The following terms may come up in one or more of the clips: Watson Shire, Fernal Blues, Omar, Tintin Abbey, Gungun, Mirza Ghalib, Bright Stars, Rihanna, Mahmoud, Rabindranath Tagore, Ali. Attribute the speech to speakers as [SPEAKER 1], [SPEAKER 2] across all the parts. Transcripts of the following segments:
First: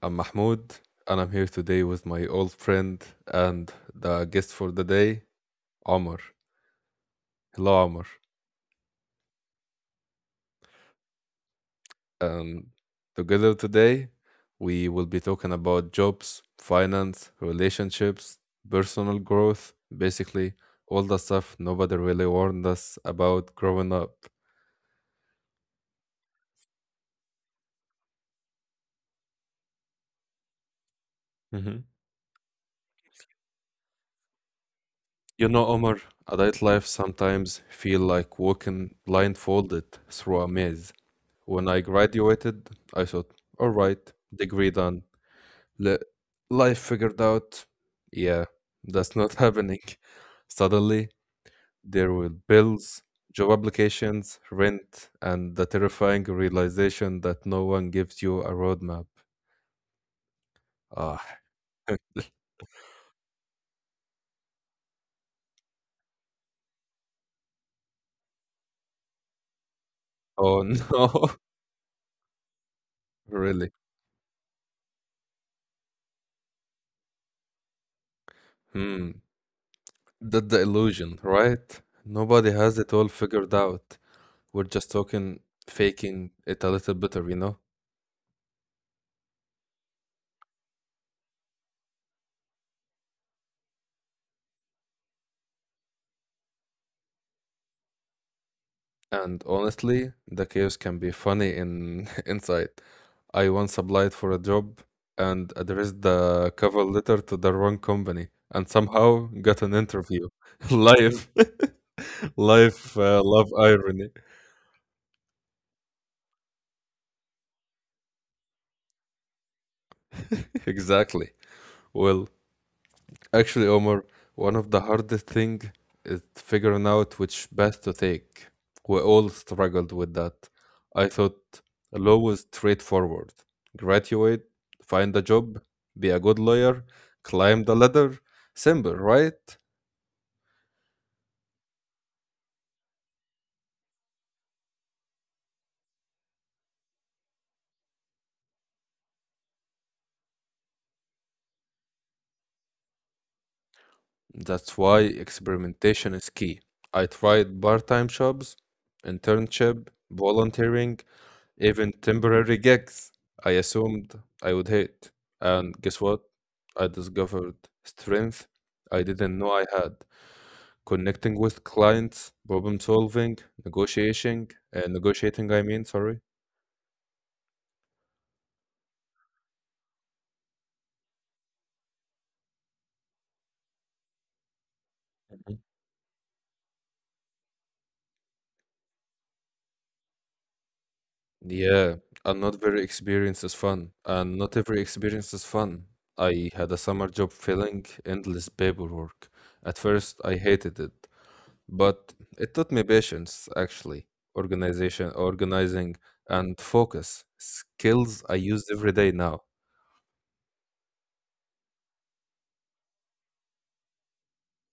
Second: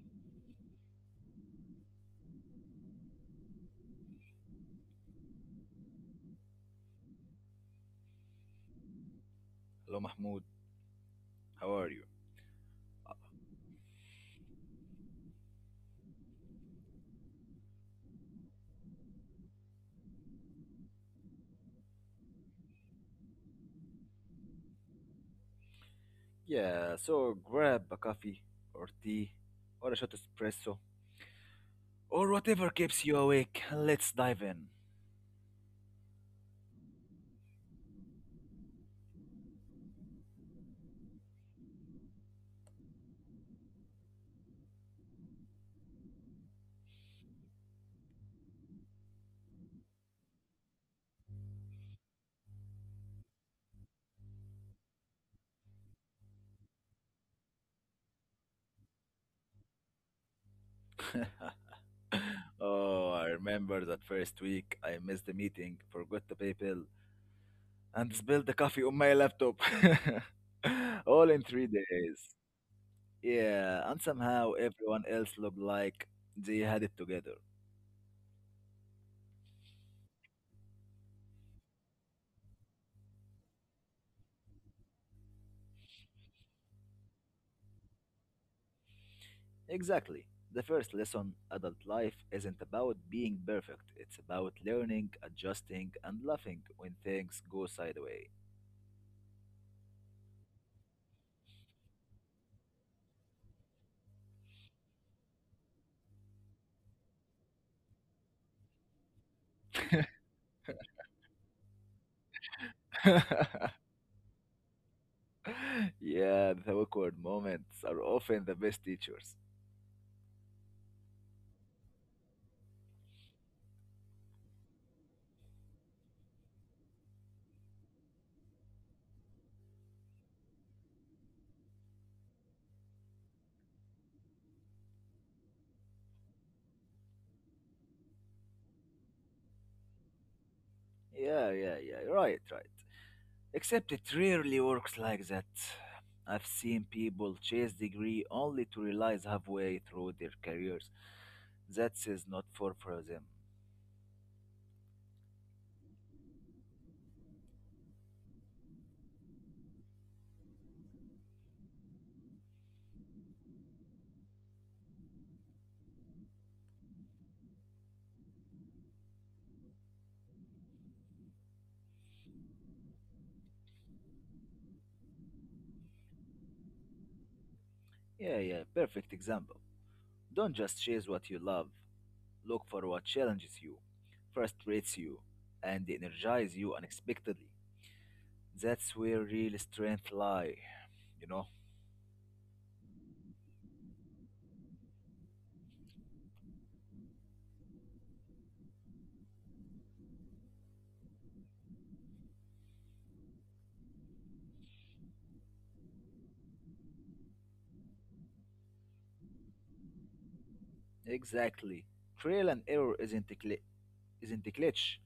[SPEAKER 1] I'm Mahmoud and I'm here today with my old friend and the guest for the day, Omar. Hello, Omar.
[SPEAKER 2] Hello, Mahmoud. How are you?
[SPEAKER 1] And together today, we will be talking about jobs, finance, relationships, personal growth, basically all the stuff nobody really warned us about growing up.
[SPEAKER 2] Yeah, so grab a coffee or tea or a shot espresso
[SPEAKER 1] hmm
[SPEAKER 2] or whatever keeps you awake. Let's dive in.
[SPEAKER 1] You know, Omar, adult life sometimes feel like walking blindfolded through a maze. When I graduated, I thought, all right, degree done, li- life figured out. Yeah, that's not happening. Suddenly, there were bills, job applications, rent, and the terrifying realization that no one gives you a roadmap. Ah,
[SPEAKER 2] Oh, I remember that first week I missed the meeting, forgot the PayPal, and spilled the coffee on my laptop.
[SPEAKER 1] oh
[SPEAKER 2] All in
[SPEAKER 1] no,
[SPEAKER 2] three days. Yeah,
[SPEAKER 1] really?
[SPEAKER 2] and somehow everyone else looked like they had it together.
[SPEAKER 1] Hmm, that's the illusion, right? Nobody has it all figured out. We're just talking, faking it a little better?
[SPEAKER 2] Exactly. The first lesson adult life isn't about being perfect, it's about learning, adjusting, and laughing when things go sideways.
[SPEAKER 1] And honestly, the chaos can be funny in inside. I once applied for a job and addressed the cover letter to the wrong company and somehow got an interview. Life, love irony.
[SPEAKER 2] Yeah, the awkward moments are often the best teachers.
[SPEAKER 1] Exactly. Well, actually, Omar, one of the hardest thing is figuring out which path to take. We all struggled with that. I thought law was straightforward. Graduate, find a job, be a good lawyer, climb the ladder. Simple, right?
[SPEAKER 2] Yeah, yeah, yeah, right, right. Except it rarely works like that. I've seen people chase degree only to realize halfway through their careers that is not for them.
[SPEAKER 1] That's why experimentation is key. I tried part-time jobs, internship, volunteering. Even temporary gigs, I assumed I would hate. And guess what? I discovered strength I didn't know I had. Connecting with clients, problem solving, negotiating, I mean, sorry.
[SPEAKER 2] Yeah, yeah, perfect example. Don't just chase what you love, look for what challenges you, frustrates you, and
[SPEAKER 1] Mhm.
[SPEAKER 2] energizes you unexpectedly. That's where real strength lie, you know?
[SPEAKER 1] Yeah, and not every experience is fun, I had a summer job filling endless paperwork. At first, I hated it. But it taught me patience, actually, organizing, and focus, skills I use every day now.
[SPEAKER 2] Exactly. Trail and error isn't a glitch.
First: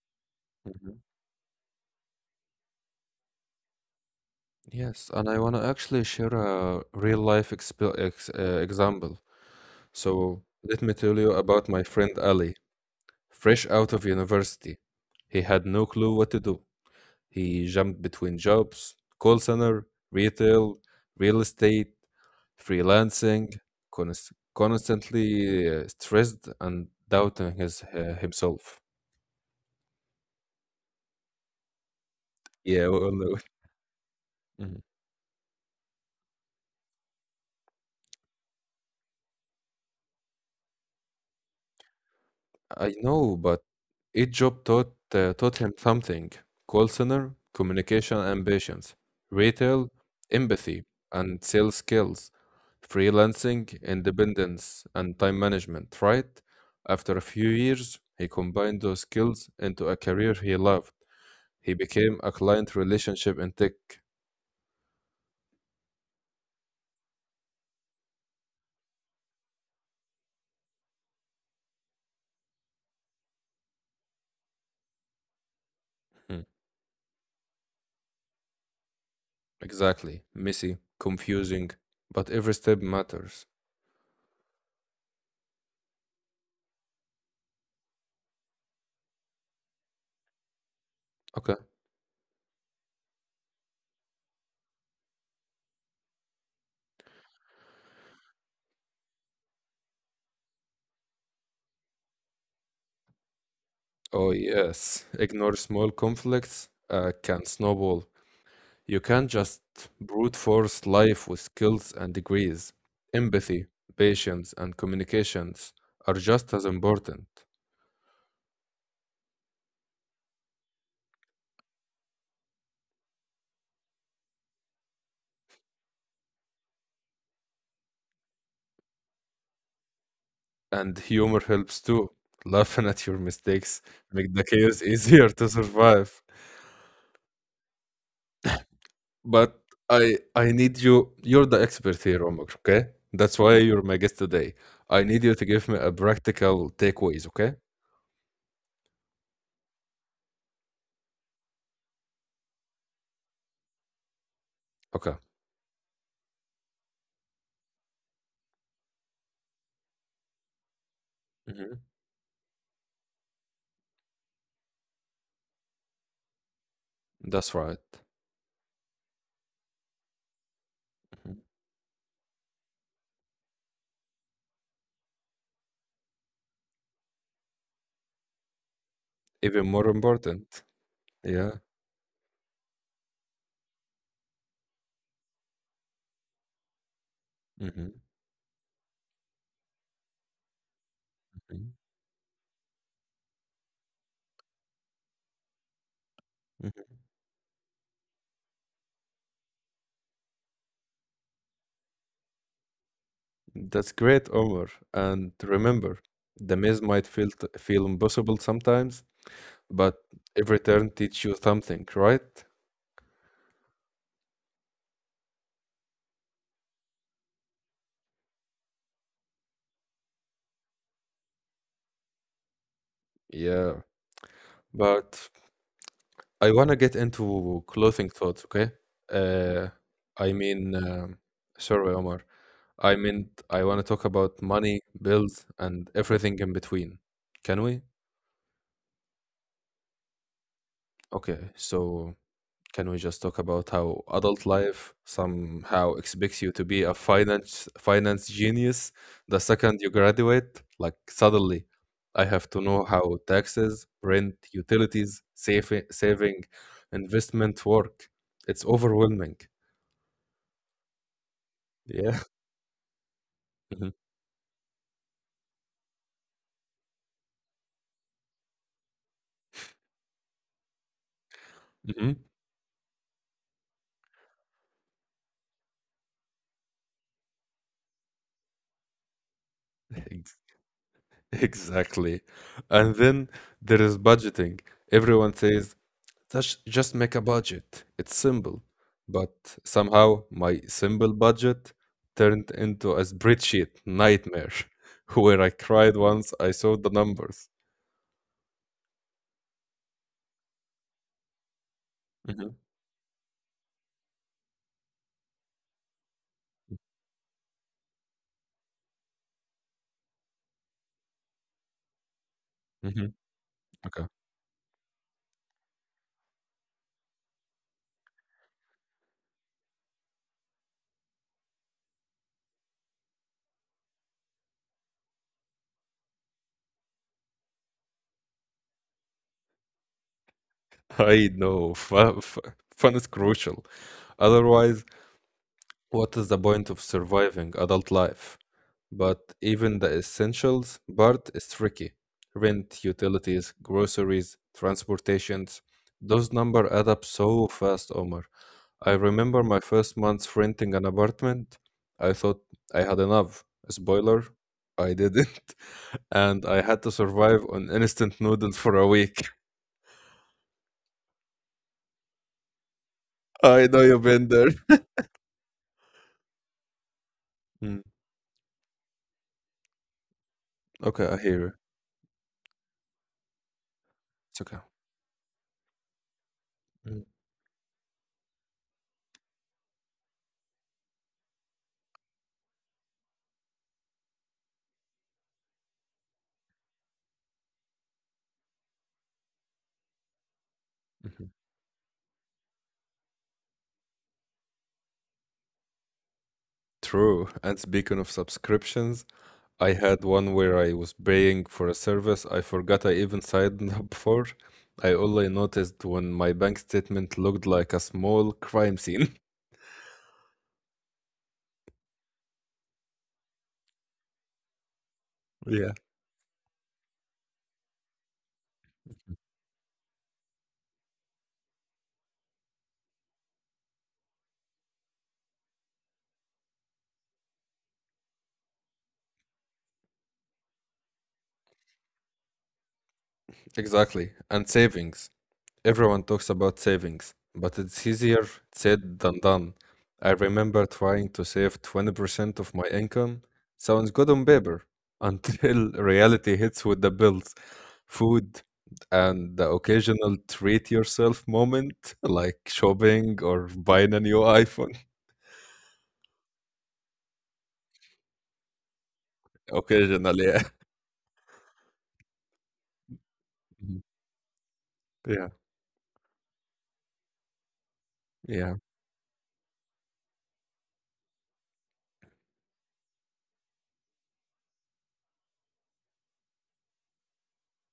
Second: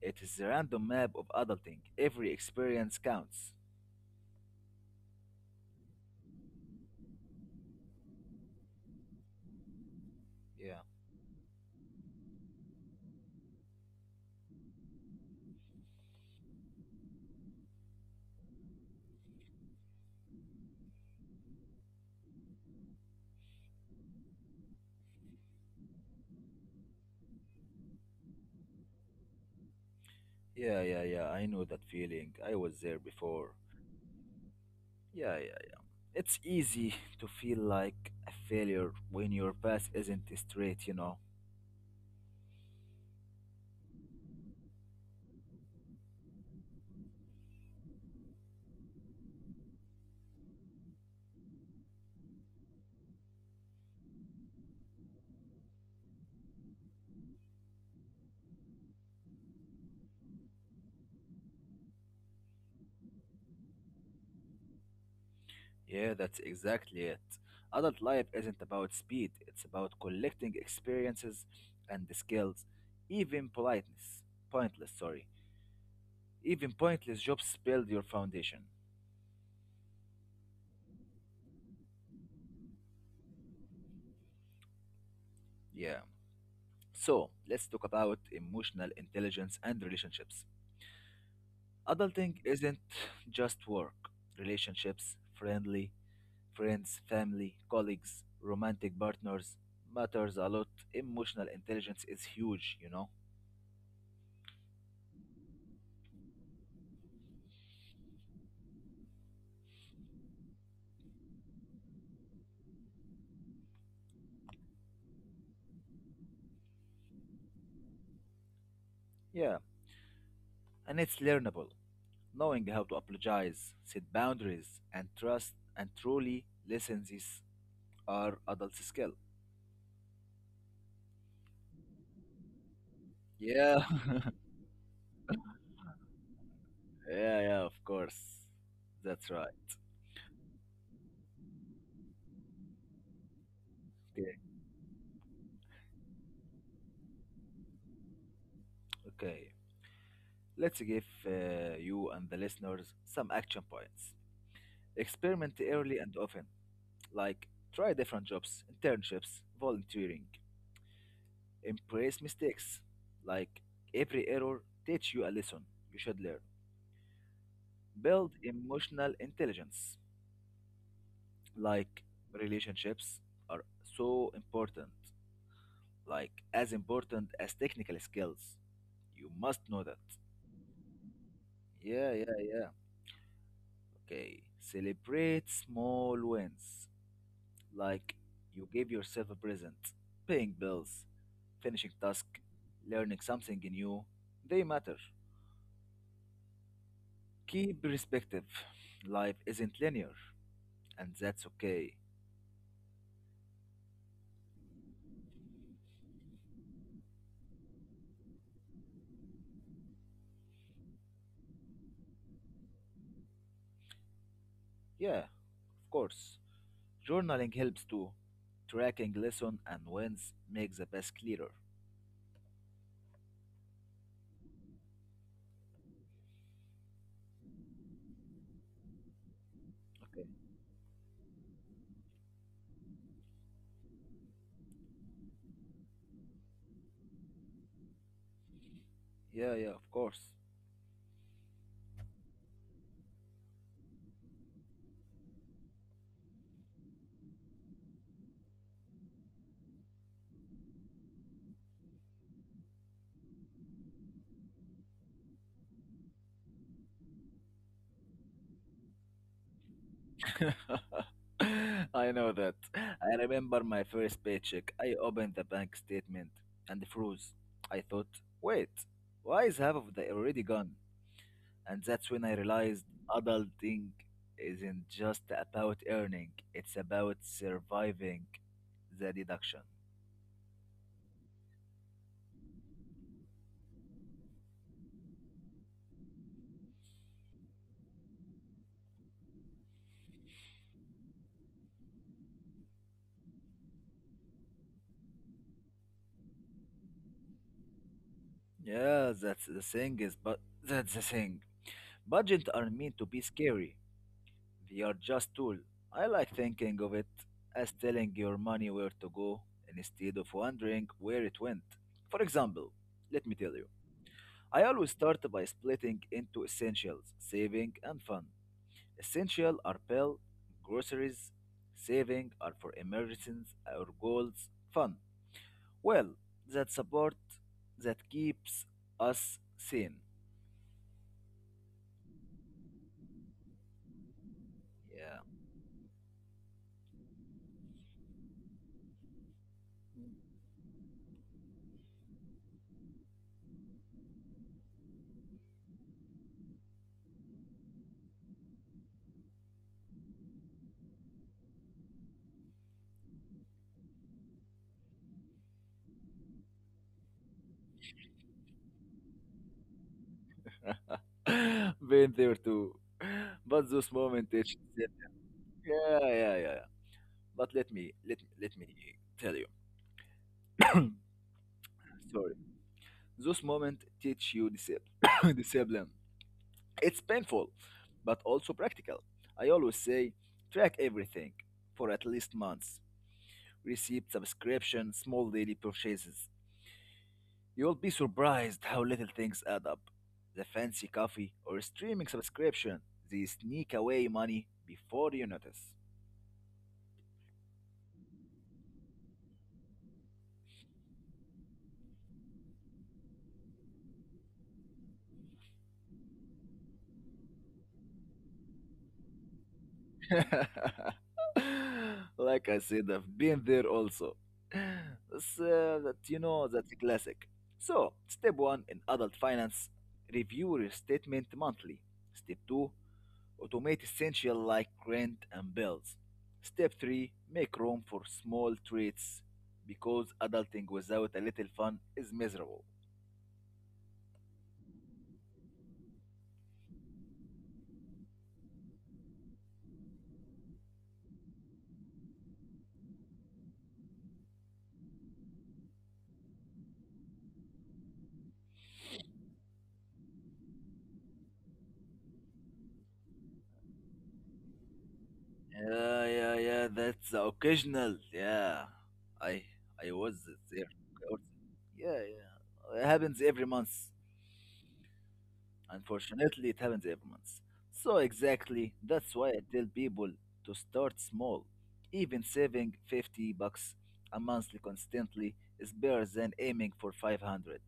[SPEAKER 2] It is the random
[SPEAKER 1] Mhm.
[SPEAKER 2] map of adulting. Every experience counts.
[SPEAKER 1] Yes, and I want to actually share a real life example. So
[SPEAKER 2] Yeah.
[SPEAKER 1] let me tell you about my friend Ali, fresh out of university. He had no clue what to do. He jumped between jobs: call center, retail, real estate, freelancing, constantly stressed and doubting himself.
[SPEAKER 2] Yeah, yeah, yeah. I know that feeling. I was
[SPEAKER 1] Yeah,
[SPEAKER 2] there
[SPEAKER 1] well, no.
[SPEAKER 2] before.
[SPEAKER 1] Mhm.
[SPEAKER 2] Yeah, yeah. It's easy to feel like a failure when your path isn't straight.
[SPEAKER 1] I know, but each job taught him something: call center, communication and patience, retail, empathy, and sales skills. Freelancing, independence, and time management, right? After a few years, he combined those skills into a career he loved. He became a client relationship in tech.
[SPEAKER 2] Yeah, that's exactly it. Adult life isn't about speed, it's about collecting experiences and the skills, even politeness. Pointless, sorry.
[SPEAKER 1] Hmm.
[SPEAKER 2] Even pointless jobs build your foundation.
[SPEAKER 1] Exactly. Messy, confusing, but every step matters.
[SPEAKER 2] Yeah. So, let's talk about emotional intelligence and relationships.
[SPEAKER 1] Okay.
[SPEAKER 2] Adulting isn't just work. Relationships, friendly, friends, family, colleagues, romantic partners matters a lot. Emotional intelligence is huge, you know?
[SPEAKER 1] Oh, yes. Ignore small conflicts can snowball. You can't just brute force life with skills and degrees. Empathy, patience, and communications are just as important.
[SPEAKER 2] Yeah, and it's learnable. Knowing how to apologize, set boundaries, and trust and truly listen these are adult skill.
[SPEAKER 1] And humor helps too. Laughing at your mistakes
[SPEAKER 2] Yeah,
[SPEAKER 1] make the chaos easier to survive.
[SPEAKER 2] yeah, yeah, of course. That's
[SPEAKER 1] But
[SPEAKER 2] right.
[SPEAKER 1] I need you. You're the expert here, Omar. Okay, that's why you're my guest
[SPEAKER 2] Okay.
[SPEAKER 1] today. I need you to give me a practical takeaways. Okay.
[SPEAKER 2] Okay. Let's give you and the listeners some action points.
[SPEAKER 1] Okay.
[SPEAKER 2] Experiment early and often, like try different jobs, internships, volunteering.
[SPEAKER 1] Hmm.
[SPEAKER 2] Embrace mistakes, like every error teach you a lesson you should learn.
[SPEAKER 1] That's right.
[SPEAKER 2] Build emotional intelligence.
[SPEAKER 1] Mhm.
[SPEAKER 2] Like relationships are so important, like as important as technical skills. You
[SPEAKER 1] Even
[SPEAKER 2] must
[SPEAKER 1] more
[SPEAKER 2] know that.
[SPEAKER 1] important. Yeah.
[SPEAKER 2] Yeah, yeah, yeah. Okay. Celebrate small wins,
[SPEAKER 1] Hmm.
[SPEAKER 2] like you gave yourself a present, paying bills, finishing task, learning something new. They matter.
[SPEAKER 1] Hmm.
[SPEAKER 2] Keep perspective. Life isn't linear, and that's okay.
[SPEAKER 1] That's great, Omar. And remember, the maze might feel impossible sometimes, but every turn teach you something, right?
[SPEAKER 2] Yeah, of course. Journaling helps too. Tracking lesson and wins makes the past clearer.
[SPEAKER 1] Yeah. But I wanna get into clothing thoughts, okay? Uh, I
[SPEAKER 2] Okay.
[SPEAKER 1] mean, um Sorry, Omar. I meant I wanna talk about money, bills, and everything in between. Can we?
[SPEAKER 2] Yeah, yeah, of course.
[SPEAKER 1] Okay. So can we just talk about how adult life somehow expects you to be a finance genius the second you graduate? Like suddenly, I have to know how taxes, rent, utilities, saving, investment work. It's overwhelming.
[SPEAKER 2] I
[SPEAKER 1] Yeah.
[SPEAKER 2] know that. I remember my
[SPEAKER 1] Mhm.
[SPEAKER 2] first paycheck. I opened the bank statement and froze. I thought, wait, why is half of the already gone? And
[SPEAKER 1] Mhm.
[SPEAKER 2] that's when I realized adulting isn't just about earning, it's about surviving the deduction.
[SPEAKER 1] Ex- Exactly. And then there is budgeting. Everyone says just make a budget. It's simple. But somehow my simple budget turned into a spreadsheet nightmare where I cried once I saw the numbers.
[SPEAKER 2] Yeah, that's the thing is, but that's the thing.
[SPEAKER 1] Mhm.
[SPEAKER 2] Budgets are meant to be scary. They are just tool. I like thinking of it as telling your money where to go instead of wondering where it went. For example,
[SPEAKER 1] Mhm.
[SPEAKER 2] let me tell you,
[SPEAKER 1] Okay.
[SPEAKER 2] I always start by splitting into essentials, saving and fun. Essential are bill, groceries, saving are for emergencies or goals, fun. Well, that support that keeps us sane.
[SPEAKER 1] I know. Fun is crucial. Otherwise,
[SPEAKER 2] Yeah.
[SPEAKER 1] what is the point of surviving adult life? But even the essentials part is tricky. Rent, utilities, groceries, transportations. Those numbers add up so fast, Omar. I remember my first month renting an apartment. I thought I had enough. Spoiler, I didn't. And I had to survive on instant noodles for a week.
[SPEAKER 2] Been there too.
[SPEAKER 1] I know you've
[SPEAKER 2] But those
[SPEAKER 1] been there.
[SPEAKER 2] moments teach. Yeah, yeah, yeah. Yeah.
[SPEAKER 1] Mm.
[SPEAKER 2] But let me tell you.
[SPEAKER 1] Okay, I hear you.
[SPEAKER 2] Sorry. Those moments
[SPEAKER 1] It's
[SPEAKER 2] teach
[SPEAKER 1] okay.
[SPEAKER 2] you discipline. Discipline.
[SPEAKER 1] Mm.
[SPEAKER 2] It's painful, but also practical. I always say track everything for at least months. Receipt, subscription, small daily purchases. You'll be surprised how little things add up. The fancy
[SPEAKER 1] Mhm.
[SPEAKER 2] coffee or streaming subscription, they sneak away money before you notice.
[SPEAKER 1] True. And speaking of subscriptions, I had one where I was paying for a service I forgot I even signed up for. I only noticed when my bank statement looked like a small crime scene.
[SPEAKER 2] Like I said, I've been there also. That's,
[SPEAKER 1] Yeah.
[SPEAKER 2] that you know, that's a classic. So, step one in adult finance, review your statement monthly. Step two, automate essential like rent and bills. Step three, make room for small treats because adulting without a little fun is miserable.
[SPEAKER 1] Exactly. And savings. Everyone talks about savings, but it's easier said than done. I remember trying to save 20% of my income. Sounds good on paper until reality hits with the bills, food, and the occasional treat yourself moment, like shopping or buying a new iPhone.
[SPEAKER 2] Yeah, yeah, yeah. That's occasional. Yeah, I I was
[SPEAKER 1] Occasionally, yeah.
[SPEAKER 2] there. Yeah, yeah. It happens every month.
[SPEAKER 1] Mhm. Yeah.
[SPEAKER 2] Unfortunately, it happens every month. So
[SPEAKER 1] Yeah.
[SPEAKER 2] exactly, that's why I tell people to start small. Even saving 50 bucks a month constantly is better than aiming for 500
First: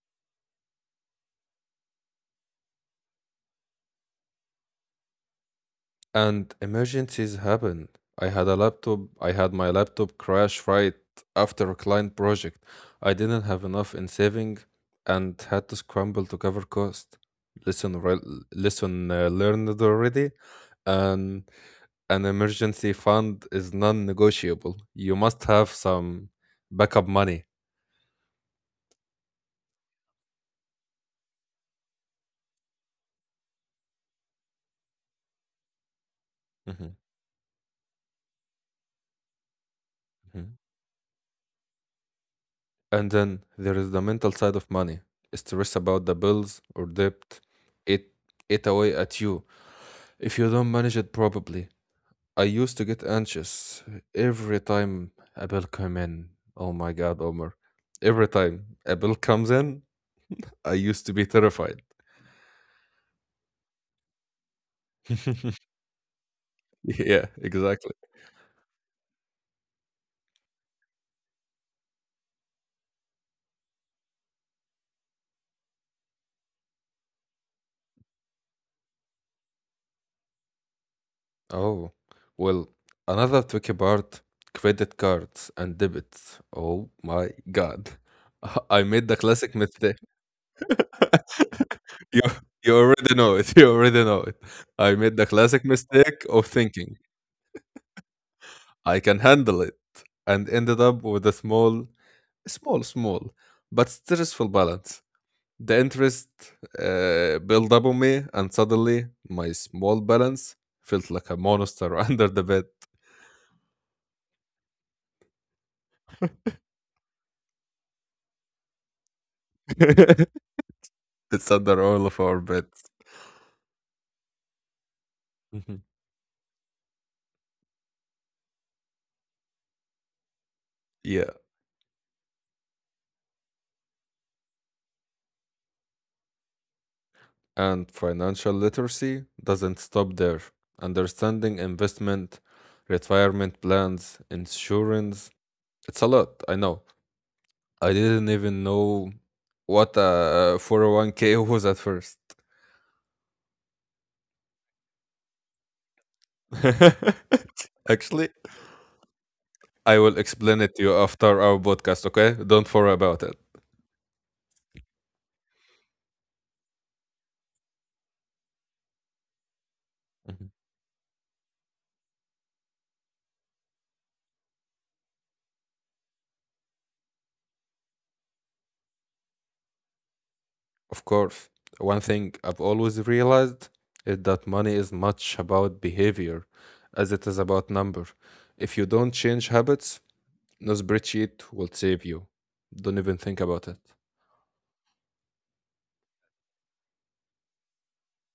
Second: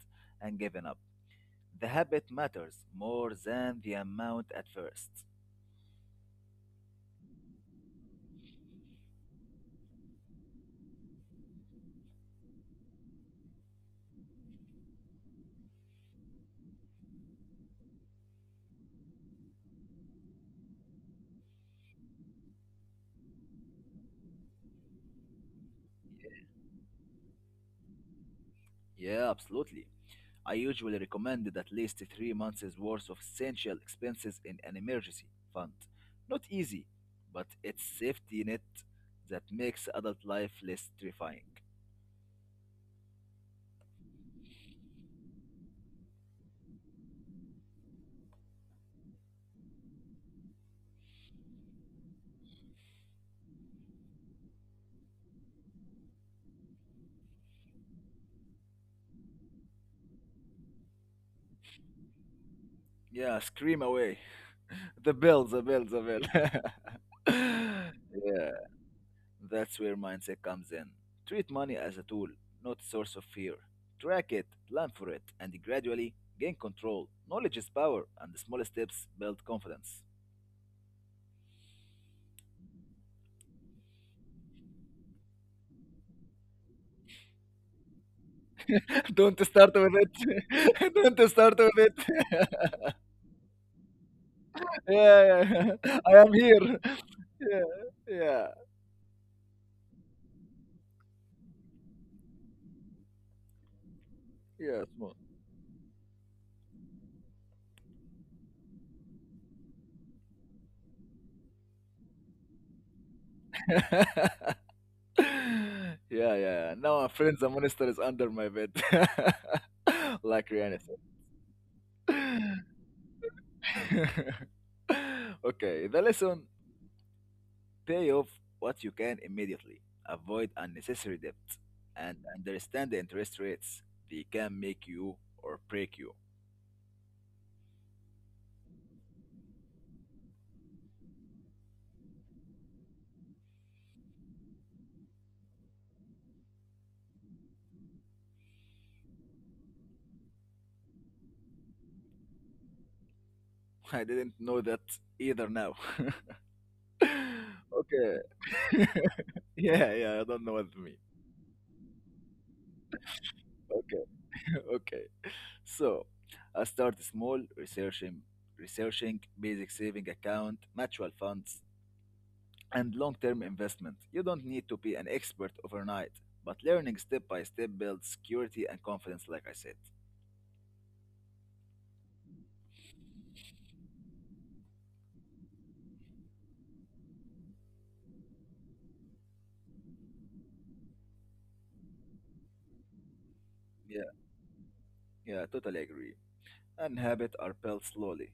[SPEAKER 2] and giving up. The habit matters more than the amount at first.
[SPEAKER 1] And emergencies happened. I had my laptop crash right after a client project. I didn't have enough in saving and had to scramble to cover cost. Listen, learned already. And an emergency fund is non-negotiable. You must have some backup money.
[SPEAKER 2] Yeah, absolutely. I usually recommend at least 3 months' worth of essential expenses in an emergency fund. Not easy,
[SPEAKER 1] Mhm.
[SPEAKER 2] but it's safety net that makes adult life
[SPEAKER 1] Mhm.
[SPEAKER 2] less terrifying.
[SPEAKER 1] And then there is the mental side of money. Stress about the bills or debt. It it away at you if you don't manage it properly. I used to get anxious every time a bill came in. Oh my god, Omar. Every time a bill comes in, I used to be terrified.
[SPEAKER 2] Yeah, scream away. The bell, the bell, the bell.
[SPEAKER 1] Yeah, exactly.
[SPEAKER 2] Yeah, that's where mindset comes in. Treat money as a tool, not a source of fear. Track it, plan for it, and gradually gain control. Knowledge is power, and the small steps build confidence.
[SPEAKER 1] Oh, well, another tricky part: credit cards and debits. Oh my God. I made the
[SPEAKER 2] Don't
[SPEAKER 1] classic
[SPEAKER 2] start with
[SPEAKER 1] mistake.
[SPEAKER 2] it. Don't start with
[SPEAKER 1] You, you
[SPEAKER 2] it.
[SPEAKER 1] already know it. You already know it. I made the
[SPEAKER 2] Yeah,
[SPEAKER 1] classic
[SPEAKER 2] yeah. I
[SPEAKER 1] mistake
[SPEAKER 2] am
[SPEAKER 1] of
[SPEAKER 2] here.
[SPEAKER 1] thinking
[SPEAKER 2] Yeah, yeah,
[SPEAKER 1] I can handle it and ended up with a small, but stressful
[SPEAKER 2] yeah.
[SPEAKER 1] balance.
[SPEAKER 2] Small.
[SPEAKER 1] The interest built up on me, and suddenly my small balance felt like a monster under the
[SPEAKER 2] Yeah, yeah. Now I'm friends. The monster is under my bed,
[SPEAKER 1] bed.
[SPEAKER 2] like Rihanna said.
[SPEAKER 1] It's under all of our beds. Mhm.
[SPEAKER 2] Okay, the lesson: pay off what you can immediately, avoid unnecessary
[SPEAKER 1] Yeah,
[SPEAKER 2] debt, and understand the interest rates. They can make you or break you.
[SPEAKER 1] and financial literacy doesn't stop there. Understanding investment, retirement plans, insurance, it's a lot, I know. I didn't even know what a 401k was at first.
[SPEAKER 2] I didn't know that either now. Okay.
[SPEAKER 1] Actually,
[SPEAKER 2] Yeah,
[SPEAKER 1] I will
[SPEAKER 2] yeah, I don't know
[SPEAKER 1] explain
[SPEAKER 2] what
[SPEAKER 1] it
[SPEAKER 2] to
[SPEAKER 1] to you
[SPEAKER 2] mean.
[SPEAKER 1] after our podcast, okay? Don't worry about it.
[SPEAKER 2] Okay, okay. So I start small, researching basic saving
[SPEAKER 1] Mhm.
[SPEAKER 2] account, mutual funds, and long-term investment. You don't need to be an expert overnight, but learning step by step builds security and confidence, like I said.
[SPEAKER 1] Of course, one thing I've always realized is that money is much about behavior as it is about number. If you don't change habits, no spreadsheet will save you. Don't even think about it.
[SPEAKER 2] Yeah, yeah, totally agree. And habits are built slowly.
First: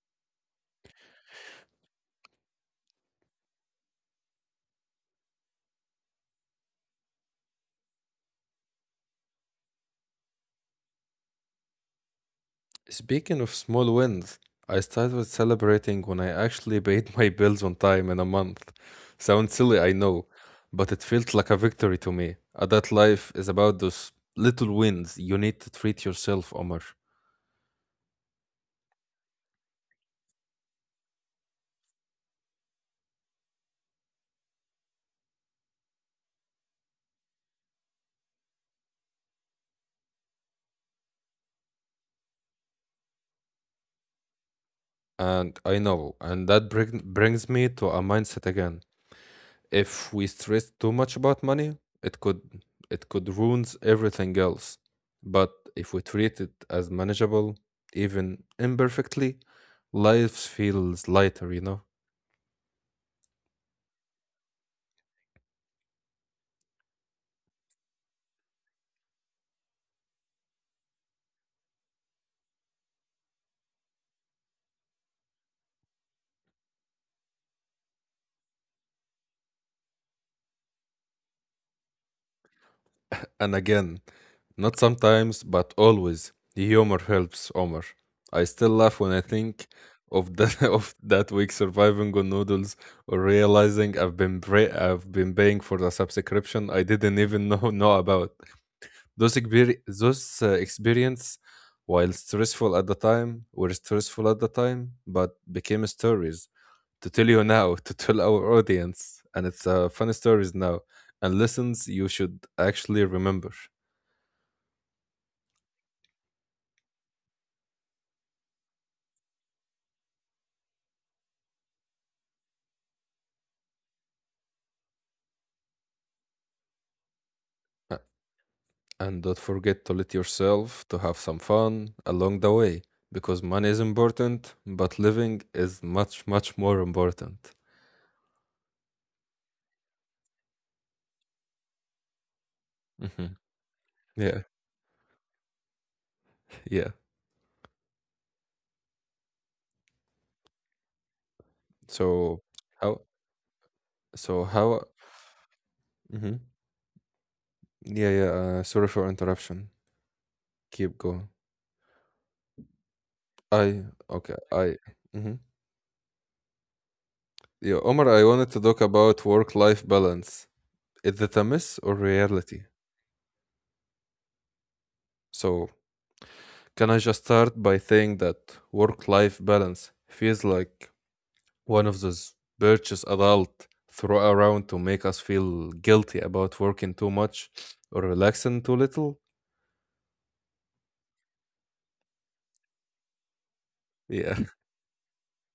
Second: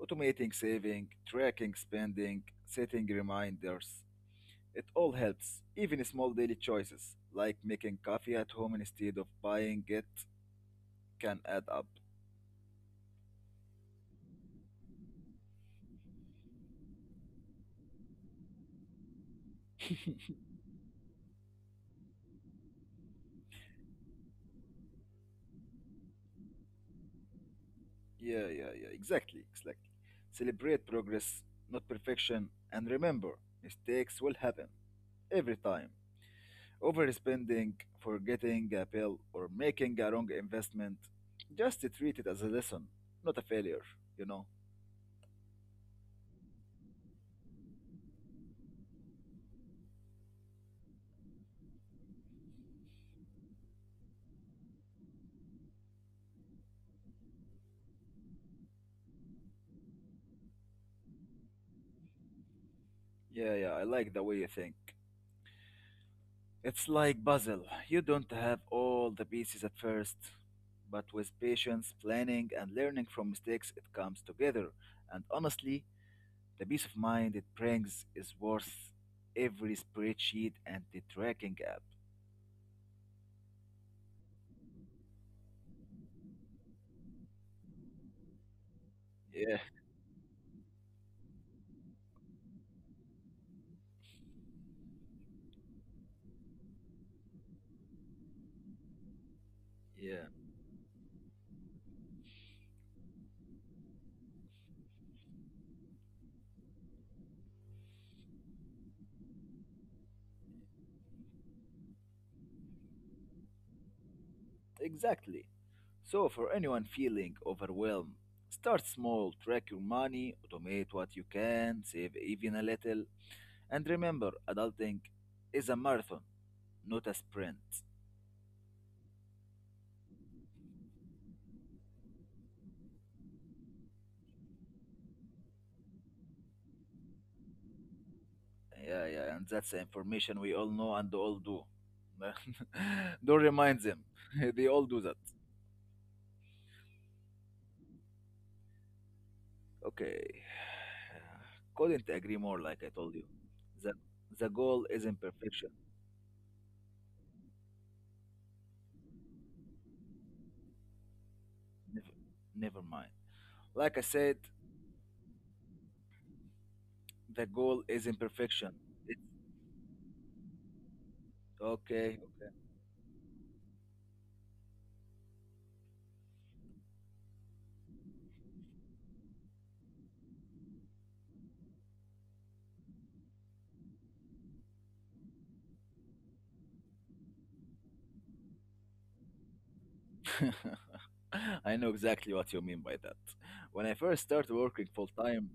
[SPEAKER 2] Automating saving, tracking spending, setting reminders. It all helps, even small daily choices, like making coffee at home instead of buying it, can add up.
[SPEAKER 1] Speaking of small wins, I started celebrating when I actually paid my bills on time in a month. Sounds silly, I know, but it felt like a victory to me. Adult life is about those little wins. You need to treat yourself, Omar.
[SPEAKER 2] Yeah, yeah, yeah, exactly, exactly. Celebrate progress, not perfection, and remember, mistakes will happen every time. Overspending, forgetting a bill, or making a wrong investment, just treat it as a lesson, not a failure, you know?
[SPEAKER 1] And I know, and brings me to a mindset again. If we stress too much about money, it could it could ruins everything else. But if we treat it as manageable, even imperfectly, life feels lighter, you know?
[SPEAKER 2] Yeah, yeah, I like the way you think. It's like puzzle. You don't have all the pieces at first, but with patience, planning, and learning from mistakes, it comes together. And honestly, the peace of mind it brings is worth every spreadsheet and the tracking app.
[SPEAKER 1] And again, not sometimes, but always, humor helps, Omar. I still laugh when I
[SPEAKER 2] Yeah,
[SPEAKER 1] think of that of that week surviving on noodles or realizing I've been I've been paying for the subscription I didn't even know about.
[SPEAKER 2] yeah,
[SPEAKER 1] Those experience, while stressful at the time, were stressful at the time, but became stories to tell you now, to tell our audience, and it's funny stories now and lessons you should actually remember.
[SPEAKER 2] exactly. So for anyone feeling overwhelmed, start small, track your money, automate what you can, save even a little, and remember, adulting is a marathon, not a sprint.
[SPEAKER 1] And don't forget to let yourself to have some fun along the way because money is important, but living is much, much more important.
[SPEAKER 2] Yeah, yeah, and that's the information we all know and all do.
[SPEAKER 1] Hmm.
[SPEAKER 2] Don't remind them.
[SPEAKER 1] Yeah,
[SPEAKER 2] They all do that.
[SPEAKER 1] yeah.
[SPEAKER 2] Okay. Couldn't agree
[SPEAKER 1] So
[SPEAKER 2] more, like I
[SPEAKER 1] how?
[SPEAKER 2] told you. The,
[SPEAKER 1] So
[SPEAKER 2] the
[SPEAKER 1] how?
[SPEAKER 2] goal is imperfection.
[SPEAKER 1] Hmm. Yeah, yeah. Sorry for interruption. Keep going.
[SPEAKER 2] Never, Never mind.
[SPEAKER 1] I
[SPEAKER 2] Like I
[SPEAKER 1] okay.
[SPEAKER 2] said,
[SPEAKER 1] I. Hmm.
[SPEAKER 2] the
[SPEAKER 1] Yeah,
[SPEAKER 2] goal is
[SPEAKER 1] Omar. I wanted to
[SPEAKER 2] imperfection.
[SPEAKER 1] talk
[SPEAKER 2] It,
[SPEAKER 1] about work-life balance. Is it a myth or
[SPEAKER 2] okay.
[SPEAKER 1] reality? So can I just start by saying that work-life balance feels like one of those birches adult throw around to make us feel guilty about working too much or relaxing too little.
[SPEAKER 2] I know exactly what you mean by that. When I first
[SPEAKER 1] Yeah.
[SPEAKER 2] started working full time,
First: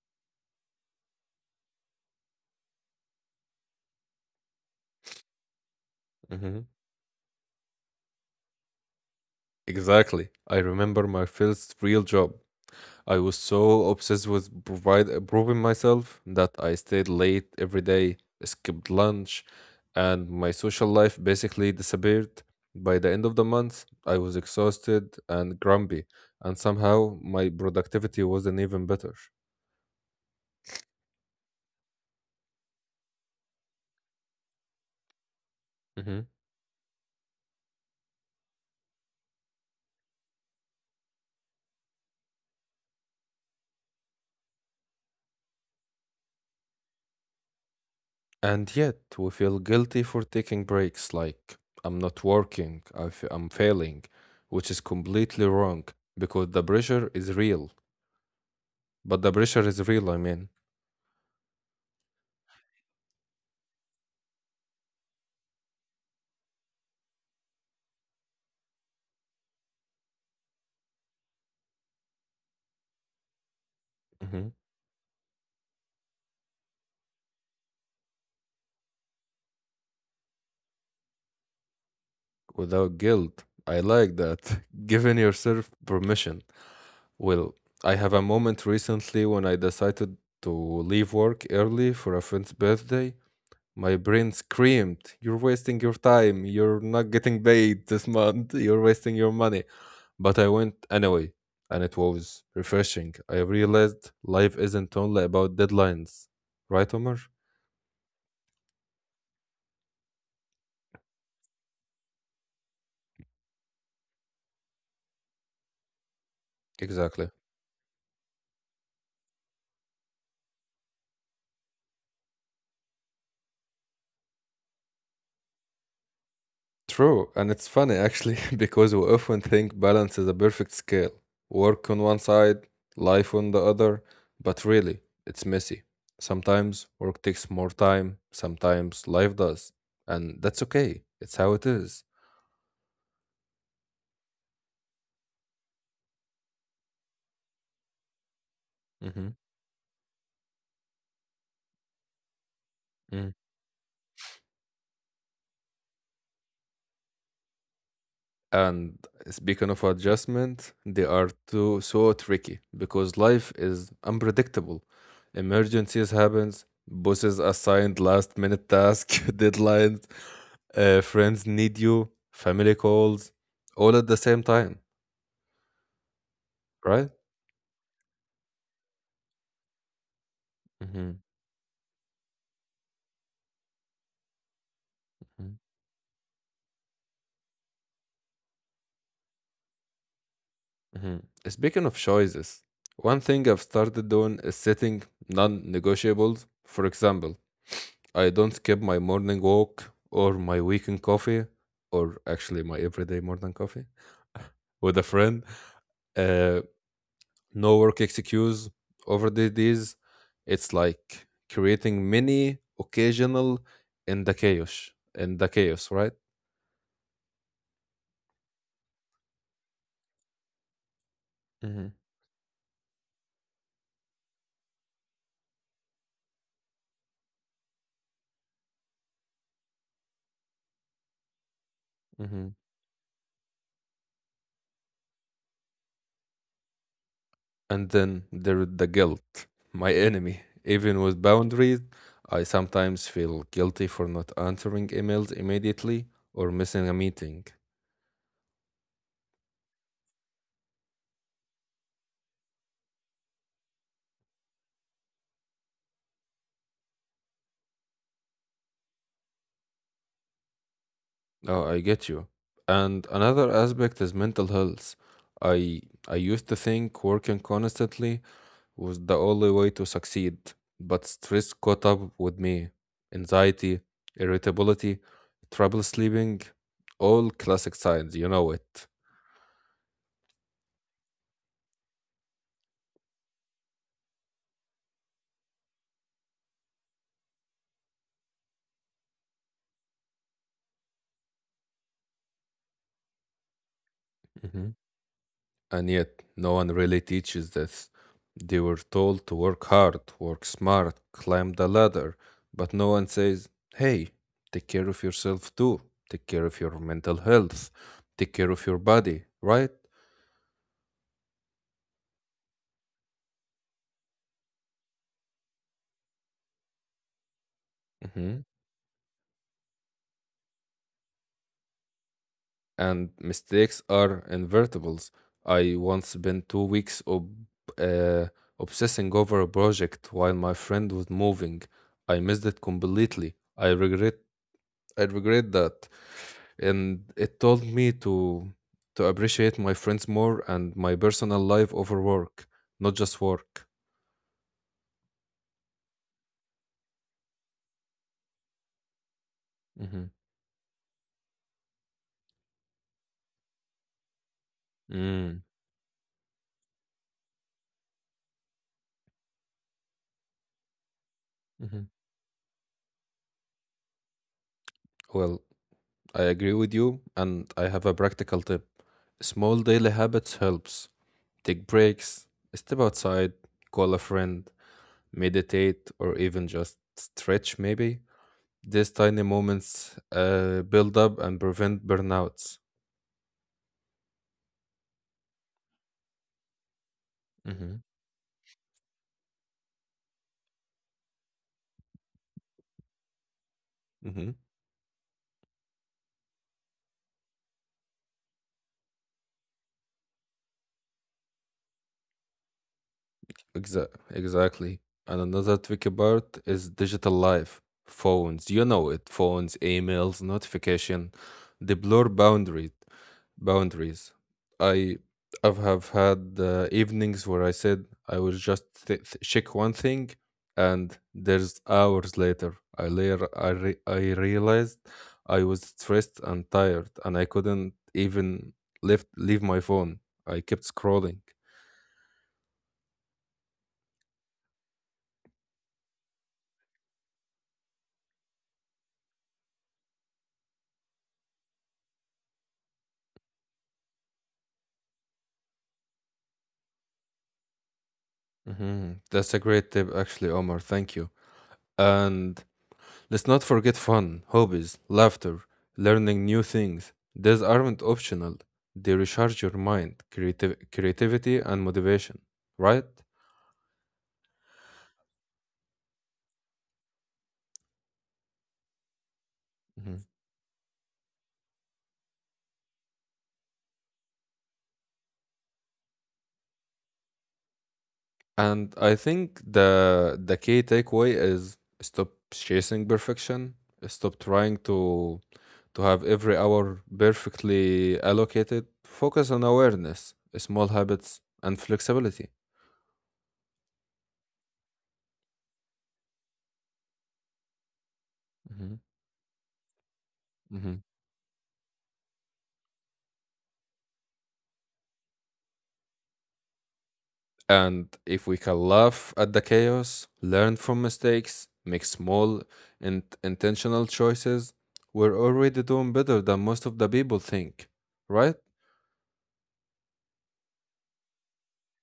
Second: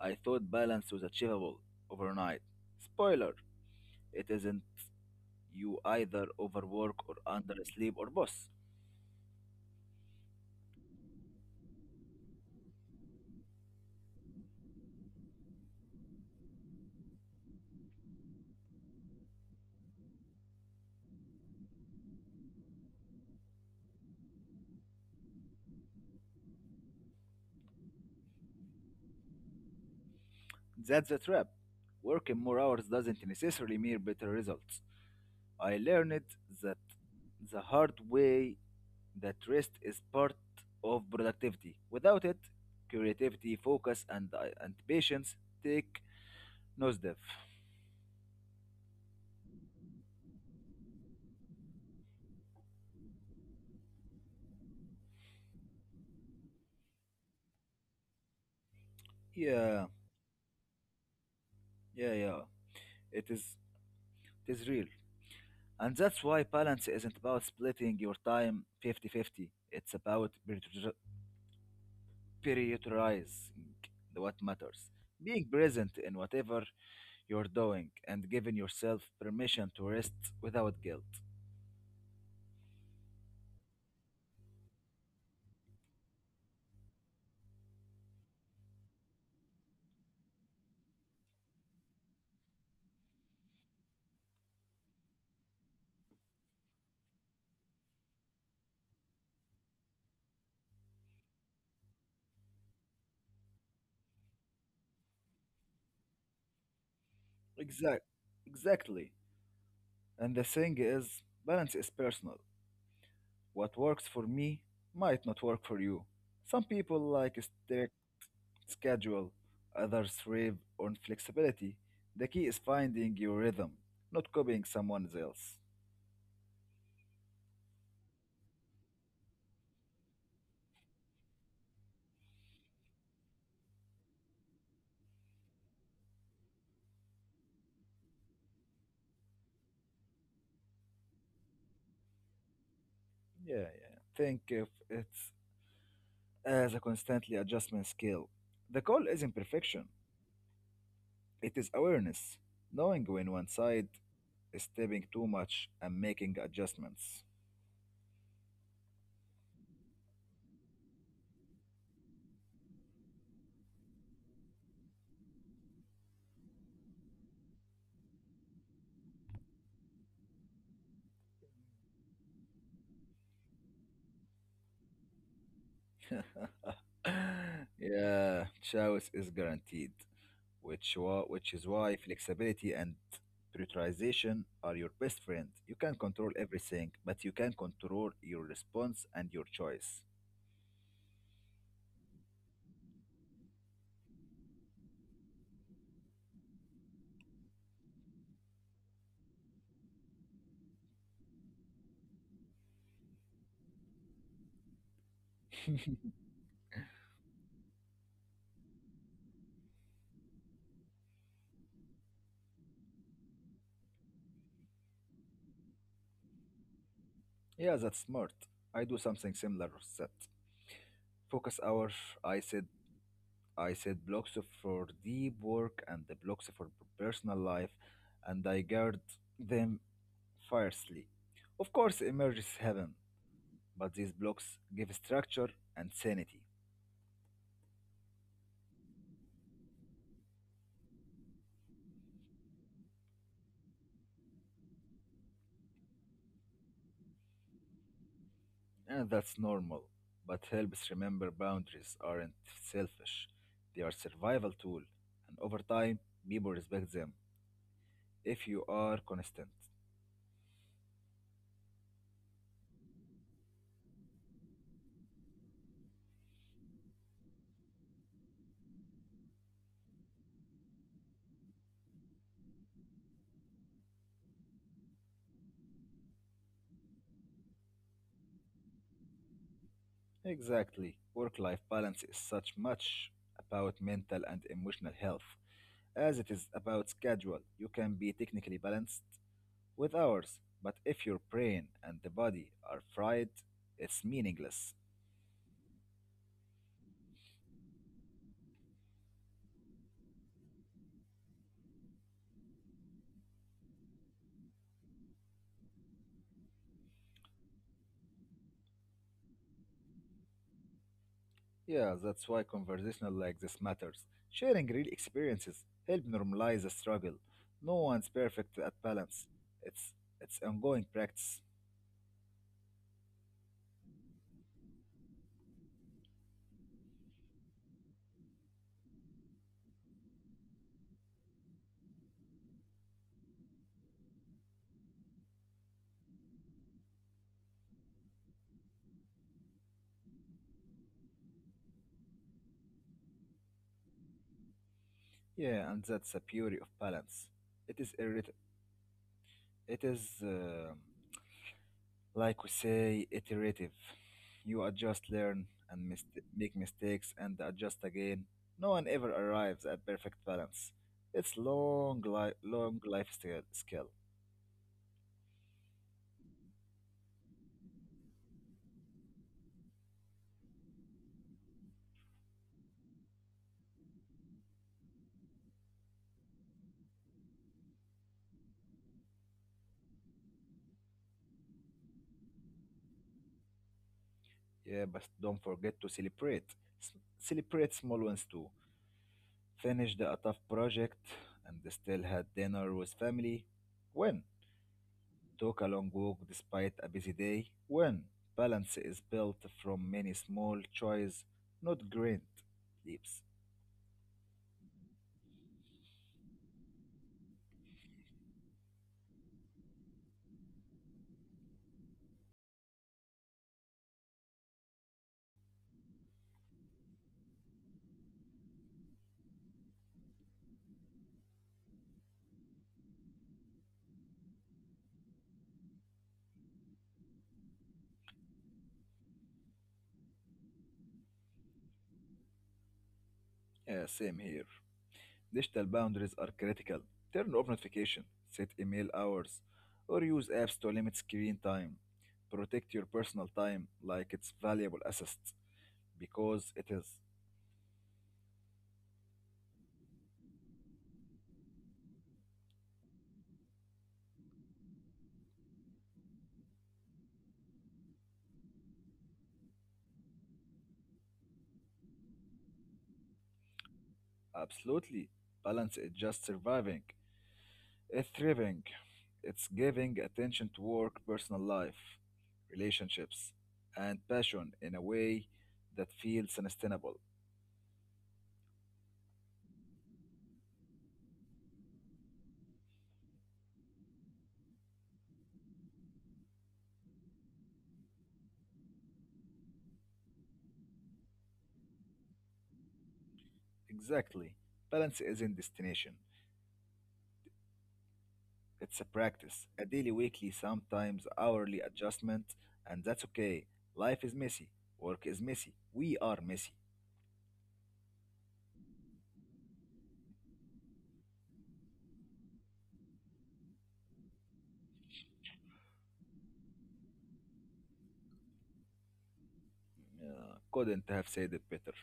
[SPEAKER 2] I thought balance was achievable overnight. Spoiler, it isn't. You either
[SPEAKER 1] Mhm.
[SPEAKER 2] overwork or undersleep or both.
[SPEAKER 1] Exactly. I remember my first real job. I was so obsessed with proving myself that I stayed late every day, skipped lunch, and my social life basically disappeared. By the end of the month, I was exhausted and grumpy, and somehow my productivity wasn't even better.
[SPEAKER 2] That's a trap. Working more hours doesn't necessarily mean better results. I learned that the hard way that rest is part of productivity. Without it, creativity, focus, and patience take nose dive.
[SPEAKER 1] And yet we feel guilty for taking breaks, like I'm not working, I'm failing, which is completely wrong because the pressure is real. But the pressure is
[SPEAKER 2] Yeah,
[SPEAKER 1] real, I mean.
[SPEAKER 2] yeah, yeah. It is, it is real. And that's why balance isn't about splitting your time fifty-fifty. It's about prioritizing the what
[SPEAKER 1] Mhm.
[SPEAKER 2] matters, being present in whatever you're doing, and giving yourself permission to rest without guilt.
[SPEAKER 1] Without guilt. I like that. Giving yourself permission. Well, I have a moment recently when I decided to leave work early for a friend's birthday. My brain screamed, "You're wasting your time. You're not getting paid this month. You're wasting your money." But I went anyway, and it was refreshing. I realized life isn't only about deadlines. Right, Omar?
[SPEAKER 2] Exact, exactly. And the thing is, balance is personal. What works for me might not work for you. Some people
[SPEAKER 1] Exactly.
[SPEAKER 2] like a strict schedule, others thrive on flexibility. The key is finding your rhythm, not copying someone else.
[SPEAKER 1] True, and it's funny actually because we often think balance is a perfect scale: work on one side, life on the other, but really, it's messy. Sometimes work takes more time, sometimes life does, and that's okay. It's how it is.
[SPEAKER 2] Yeah, yeah. Think if it's as a constantly adjustment skill. The goal
[SPEAKER 1] Mhm.
[SPEAKER 2] isn't perfection, it is awareness, knowing
[SPEAKER 1] Mhm.
[SPEAKER 2] when one side is stepping too much and making adjustments.
[SPEAKER 1] And speaking of adjustment, they are too so tricky because life is unpredictable. Emergencies happens, bosses assigned last minute task, deadlines, friends need you, family calls, all at the same time, right?
[SPEAKER 2] Yeah, chaos is guaranteed, which,
[SPEAKER 1] hmm
[SPEAKER 2] wa- which is why flexibility and prioritization are your best friend. You can control everything, but you can control your response and your choice.
[SPEAKER 1] hmm Speaking of choices, one thing I've started doing is setting non-negotiables. For example, I don't skip my morning walk or my weekend coffee, or actually my everyday morning coffee with a friend. Uh, no work excuse over the days. It's like creating mini occasional in the chaos, in the chaos, right?
[SPEAKER 2] Yeah, that's smart. I do something similar, set. Focus
[SPEAKER 1] hmm
[SPEAKER 2] hour, I set I set blocks for deep work and the blocks for personal life, and I guard them fiercely. Of course,
[SPEAKER 1] hmm
[SPEAKER 2] emerges heaven, but these blocks give structure and sanity,
[SPEAKER 1] And then there is the guilt, my enemy. Even with boundaries, I sometimes feel guilty for not answering emails immediately or missing a meeting.
[SPEAKER 2] and that's normal. But helps remember boundaries aren't selfish; they are survival tool, and over time, people respect them if you are constant.
[SPEAKER 1] Oh, I get you. And another aspect is mental health. I I used to think working constantly was the only way to succeed, but stress caught up with me. Anxiety, irritability, trouble sleeping, all classic signs, you know it.
[SPEAKER 2] Exactly, work-life balance is such much about mental and emotional health. As it is about schedule, you can be technically balanced with hours, but if your brain and the body are fried, it's
[SPEAKER 1] Mm-hmm.
[SPEAKER 2] meaningless.
[SPEAKER 1] And yet, no one really teaches this. They were told to work hard, work smart, climb the ladder, but no one says, hey, take care of yourself too. Take care of your mental health. Take care of your body, right?
[SPEAKER 2] Yeah, that's why conversational like this matters. Sharing real experiences help normalize the struggle. No one's
[SPEAKER 1] hmm
[SPEAKER 2] perfect at balance. It's it's ongoing practice.
[SPEAKER 1] And mistakes are invertibles. I once spent 2 weeks uh, obsessing over a project while my friend was moving. I missed it completely. I regret that. And it told me to appreciate my friends more and my personal life over work, not just work.
[SPEAKER 2] Yeah, and that's a beauty of balance. It is irrit- it
[SPEAKER 1] Mm-hmm.
[SPEAKER 2] is uh, like we say, iterative. You adjust,
[SPEAKER 1] Mm.
[SPEAKER 2] learn, and make mistakes and adjust again. No one ever arrives at perfect balance. It's
[SPEAKER 1] Mm-hmm.
[SPEAKER 2] long life skill.
[SPEAKER 1] Well, I agree with you, and I have a practical tip. Small daily habits helps. Take breaks, step outside, call a friend, meditate, or even just stretch maybe. These tiny moments build up and prevent burnouts.
[SPEAKER 2] Yeah, but don't forget to celebrate. S- Celebrate
[SPEAKER 1] Mm-hmm.
[SPEAKER 2] small ones too. Finish the a tough project and still had dinner with family. When
[SPEAKER 1] Mm-hmm.
[SPEAKER 2] took a long walk despite a busy day. When balance is built from many small choices, not grand leaps.
[SPEAKER 1] Exactly. And another tricky part is digital life. Phones, you know it. Phones, emails, notification, they blur boundary boundaries. I I've have had evenings where I said I will just check one thing, and there's hours later I later I realized I was stressed and tired, and I couldn't even lift leave my phone. I kept scrolling.
[SPEAKER 2] Yeah, same here. Digital boundaries are critical. Turn off notification, set email hours, or use apps to limit screen time. Protect your personal time like it's valuable asset because it is.
[SPEAKER 1] Mhm. That's a great tip, actually, Omar. Thank you. And let's not forget fun, hobbies, laughter, learning new things. These aren't optional. They recharge your mind, creative creativity, and motivation, right?
[SPEAKER 2] Absolutely. Balance is just surviving. It's thriving. It's giving
[SPEAKER 1] Mhm.
[SPEAKER 2] attention to work, personal life, relationships, and passion in a way that feels sustainable.
[SPEAKER 1] And I think the the key takeaway is stop chasing perfection. Stop trying to have every hour perfectly allocated. Focus on awareness, small habits, and flexibility.
[SPEAKER 2] Exactly. Balance isn't destination.
[SPEAKER 1] Mhm.
[SPEAKER 2] It's a practice, a daily, weekly,
[SPEAKER 1] Mhm.
[SPEAKER 2] sometimes hourly adjustment, and that's okay. Life is messy. Work is messy. We are messy.
[SPEAKER 1] And if we can laugh at the chaos, learn from mistakes, make small and intentional choices, we're already doing better than most of the people think, right?
[SPEAKER 2] Couldn't have said it better.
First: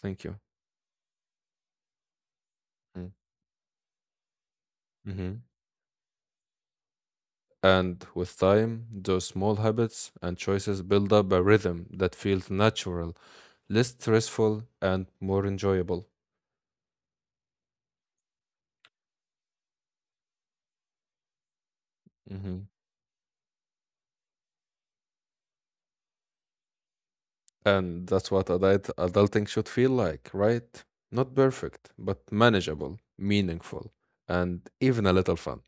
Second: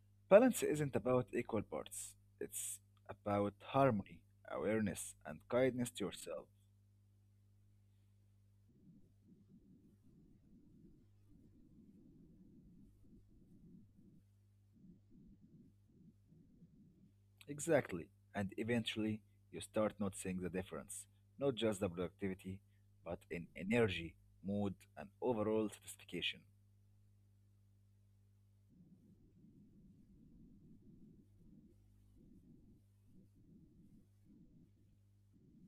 [SPEAKER 1] Thank you.
[SPEAKER 2] Balance isn't about equal parts. It's
[SPEAKER 1] Mm.
[SPEAKER 2] about harmony, awareness, and
[SPEAKER 1] Mhm.
[SPEAKER 2] kindness to yourself.
[SPEAKER 1] And with time, those small habits and choices build up a rhythm that feels natural, less stressful, and more enjoyable.
[SPEAKER 2] Exactly. And eventually, you start noticing the difference. Not just the productivity, but in energy, mood, and overall satisfaction.
[SPEAKER 1] And that's what adulting should feel like, right? Not perfect, but manageable, meaningful, and even a little fun.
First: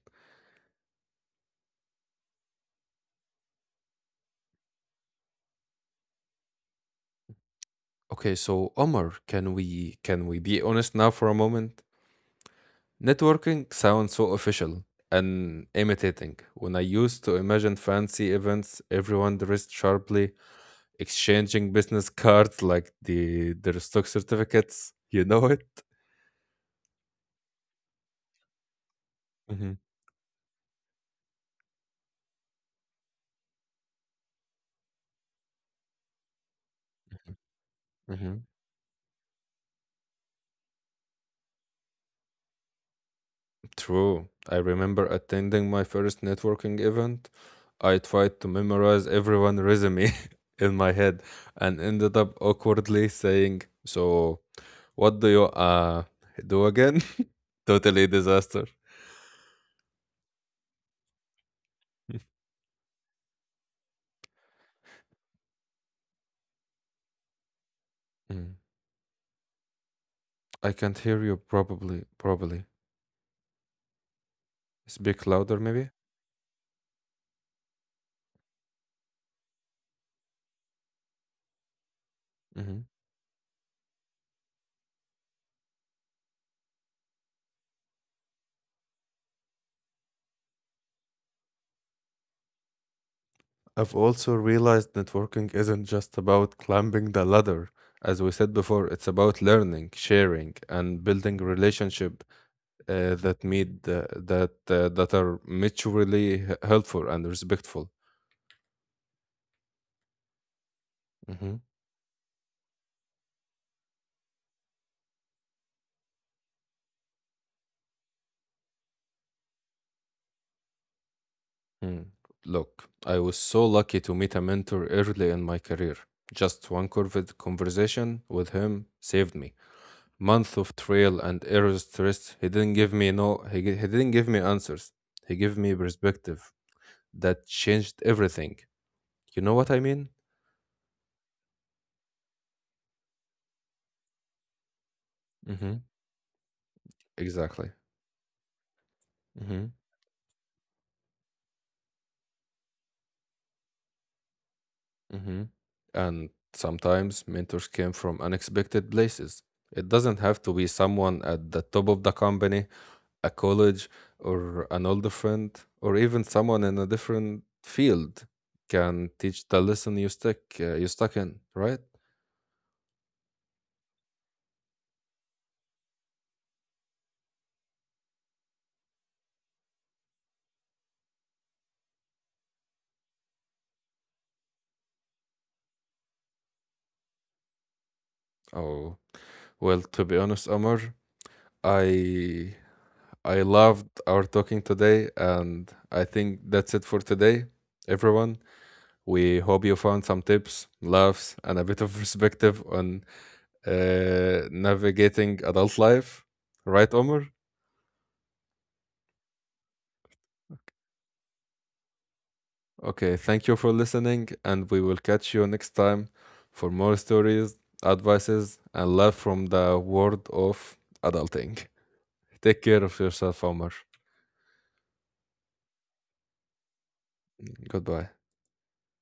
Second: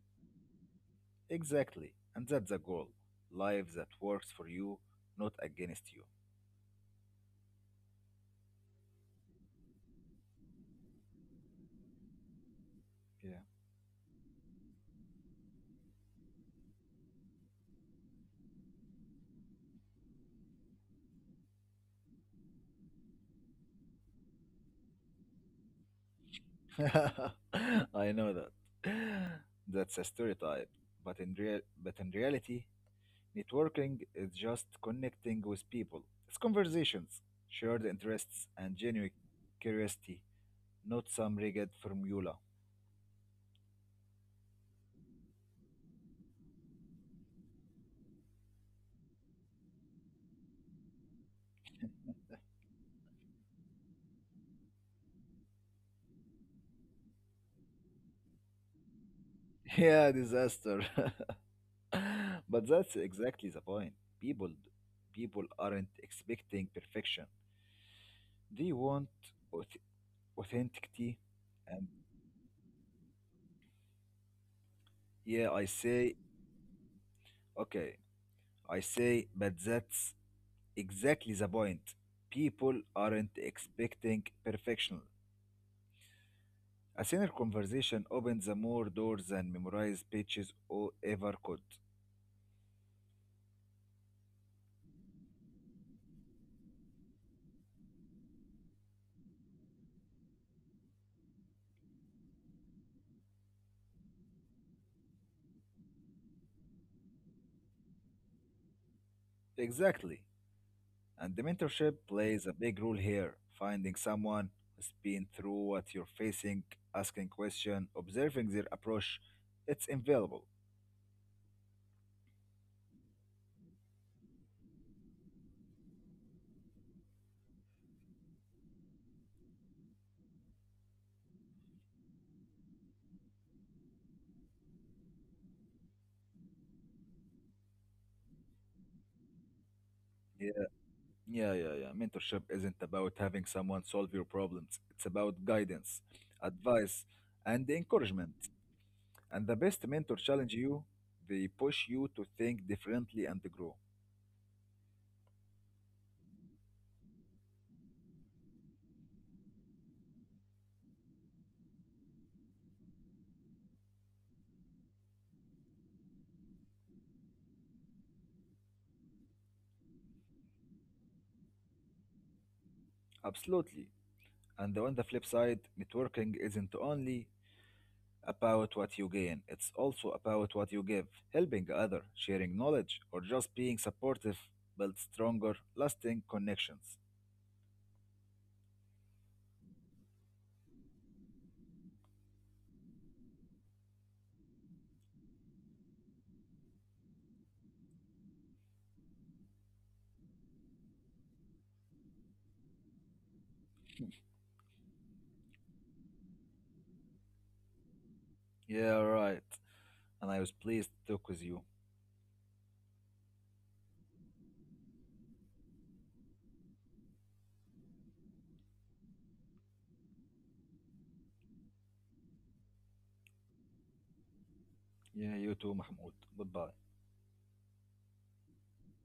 [SPEAKER 2] Exactly. And that's the goal. Life that works for you, not against you.
[SPEAKER 1] Okay, so Omar, can we be honest now for a moment?
[SPEAKER 2] Yeah.
[SPEAKER 1] Networking sounds so official and imitating. When I used to imagine fancy events, everyone dressed sharply, exchanging business cards like the their stock certificates. You know it?
[SPEAKER 2] I know that. That's a stereotype. But in reality, networking is just connecting with people. It's conversations, shared
[SPEAKER 1] hmm
[SPEAKER 2] interests and genuine curiosity, not some rigid formula.
[SPEAKER 1] True. I remember attending my first networking event. I tried to memorize everyone's resume in my head and ended up awkwardly saying, "So, what do you do again?" Totally disaster.
[SPEAKER 2] Yeah, disaster. But that's exactly the point. People people aren't expecting perfection.
[SPEAKER 1] Mm.
[SPEAKER 2] They want auth-
[SPEAKER 1] I can't
[SPEAKER 2] authenticity.
[SPEAKER 1] hear you
[SPEAKER 2] And
[SPEAKER 1] probably, probably. Speak
[SPEAKER 2] yeah,
[SPEAKER 1] louder,
[SPEAKER 2] I
[SPEAKER 1] maybe?
[SPEAKER 2] say okay, I say but that's exactly the point. People
[SPEAKER 1] hmm
[SPEAKER 2] aren't expecting perfection. A sinner conversation opens the more doors than memorized speeches or ever could.
[SPEAKER 1] I've also realized networking isn't just about climbing the ladder. As we said before, it's about learning, sharing, and building relationship that made the, that are mutually helpful and respectful.
[SPEAKER 2] Exactly. And the
[SPEAKER 1] Mhm.
[SPEAKER 2] mentorship plays a big role here. Finding someone who's been through what you're facing, asking questions, observing their approach, it's invaluable.
[SPEAKER 1] Mm. Look, I was so lucky to meet a mentor early in my career. Just one curved conversation with him saved me. Month of trail and error stress. He didn't give me no. He didn't give me answers. He gave me perspective that changed everything. You know what I mean?
[SPEAKER 2] Yeah, yeah, yeah, yeah. Mentorship isn't about having someone solve your problems. It's about
[SPEAKER 1] hmm
[SPEAKER 2] guidance, advice, and
[SPEAKER 1] Exactly.
[SPEAKER 2] encouragement. And the best mentor challenge you, they push you to think differently and to grow.
[SPEAKER 1] hmm And sometimes mentors came from unexpected places. It doesn't have to be someone at the top of the company, a college, or an older friend, or even someone in a different field can teach the lesson you stuck in, right?
[SPEAKER 2] Absolutely. And on the flip side, networking isn't only about what you gain. It's also about what you give. Helping others, sharing knowledge, or just being supportive builds stronger, lasting connections.
[SPEAKER 1] Oh, well, to be honest, Omar, I I loved our talking today, and I think that's it for today, everyone. We hope you found some tips, laughs, and a bit of perspective on navigating adult life. Right, Omar?
[SPEAKER 2] Yeah, right. And I was pleased to talk with you.
[SPEAKER 1] Okay, thank you for listening, and we will catch you next time for more stories, advices, and love from the world of adulting. Take care of yourself, Omar.
[SPEAKER 2] Yeah, you too, Mahmoud. Goodbye.
[SPEAKER 1] Goodbye.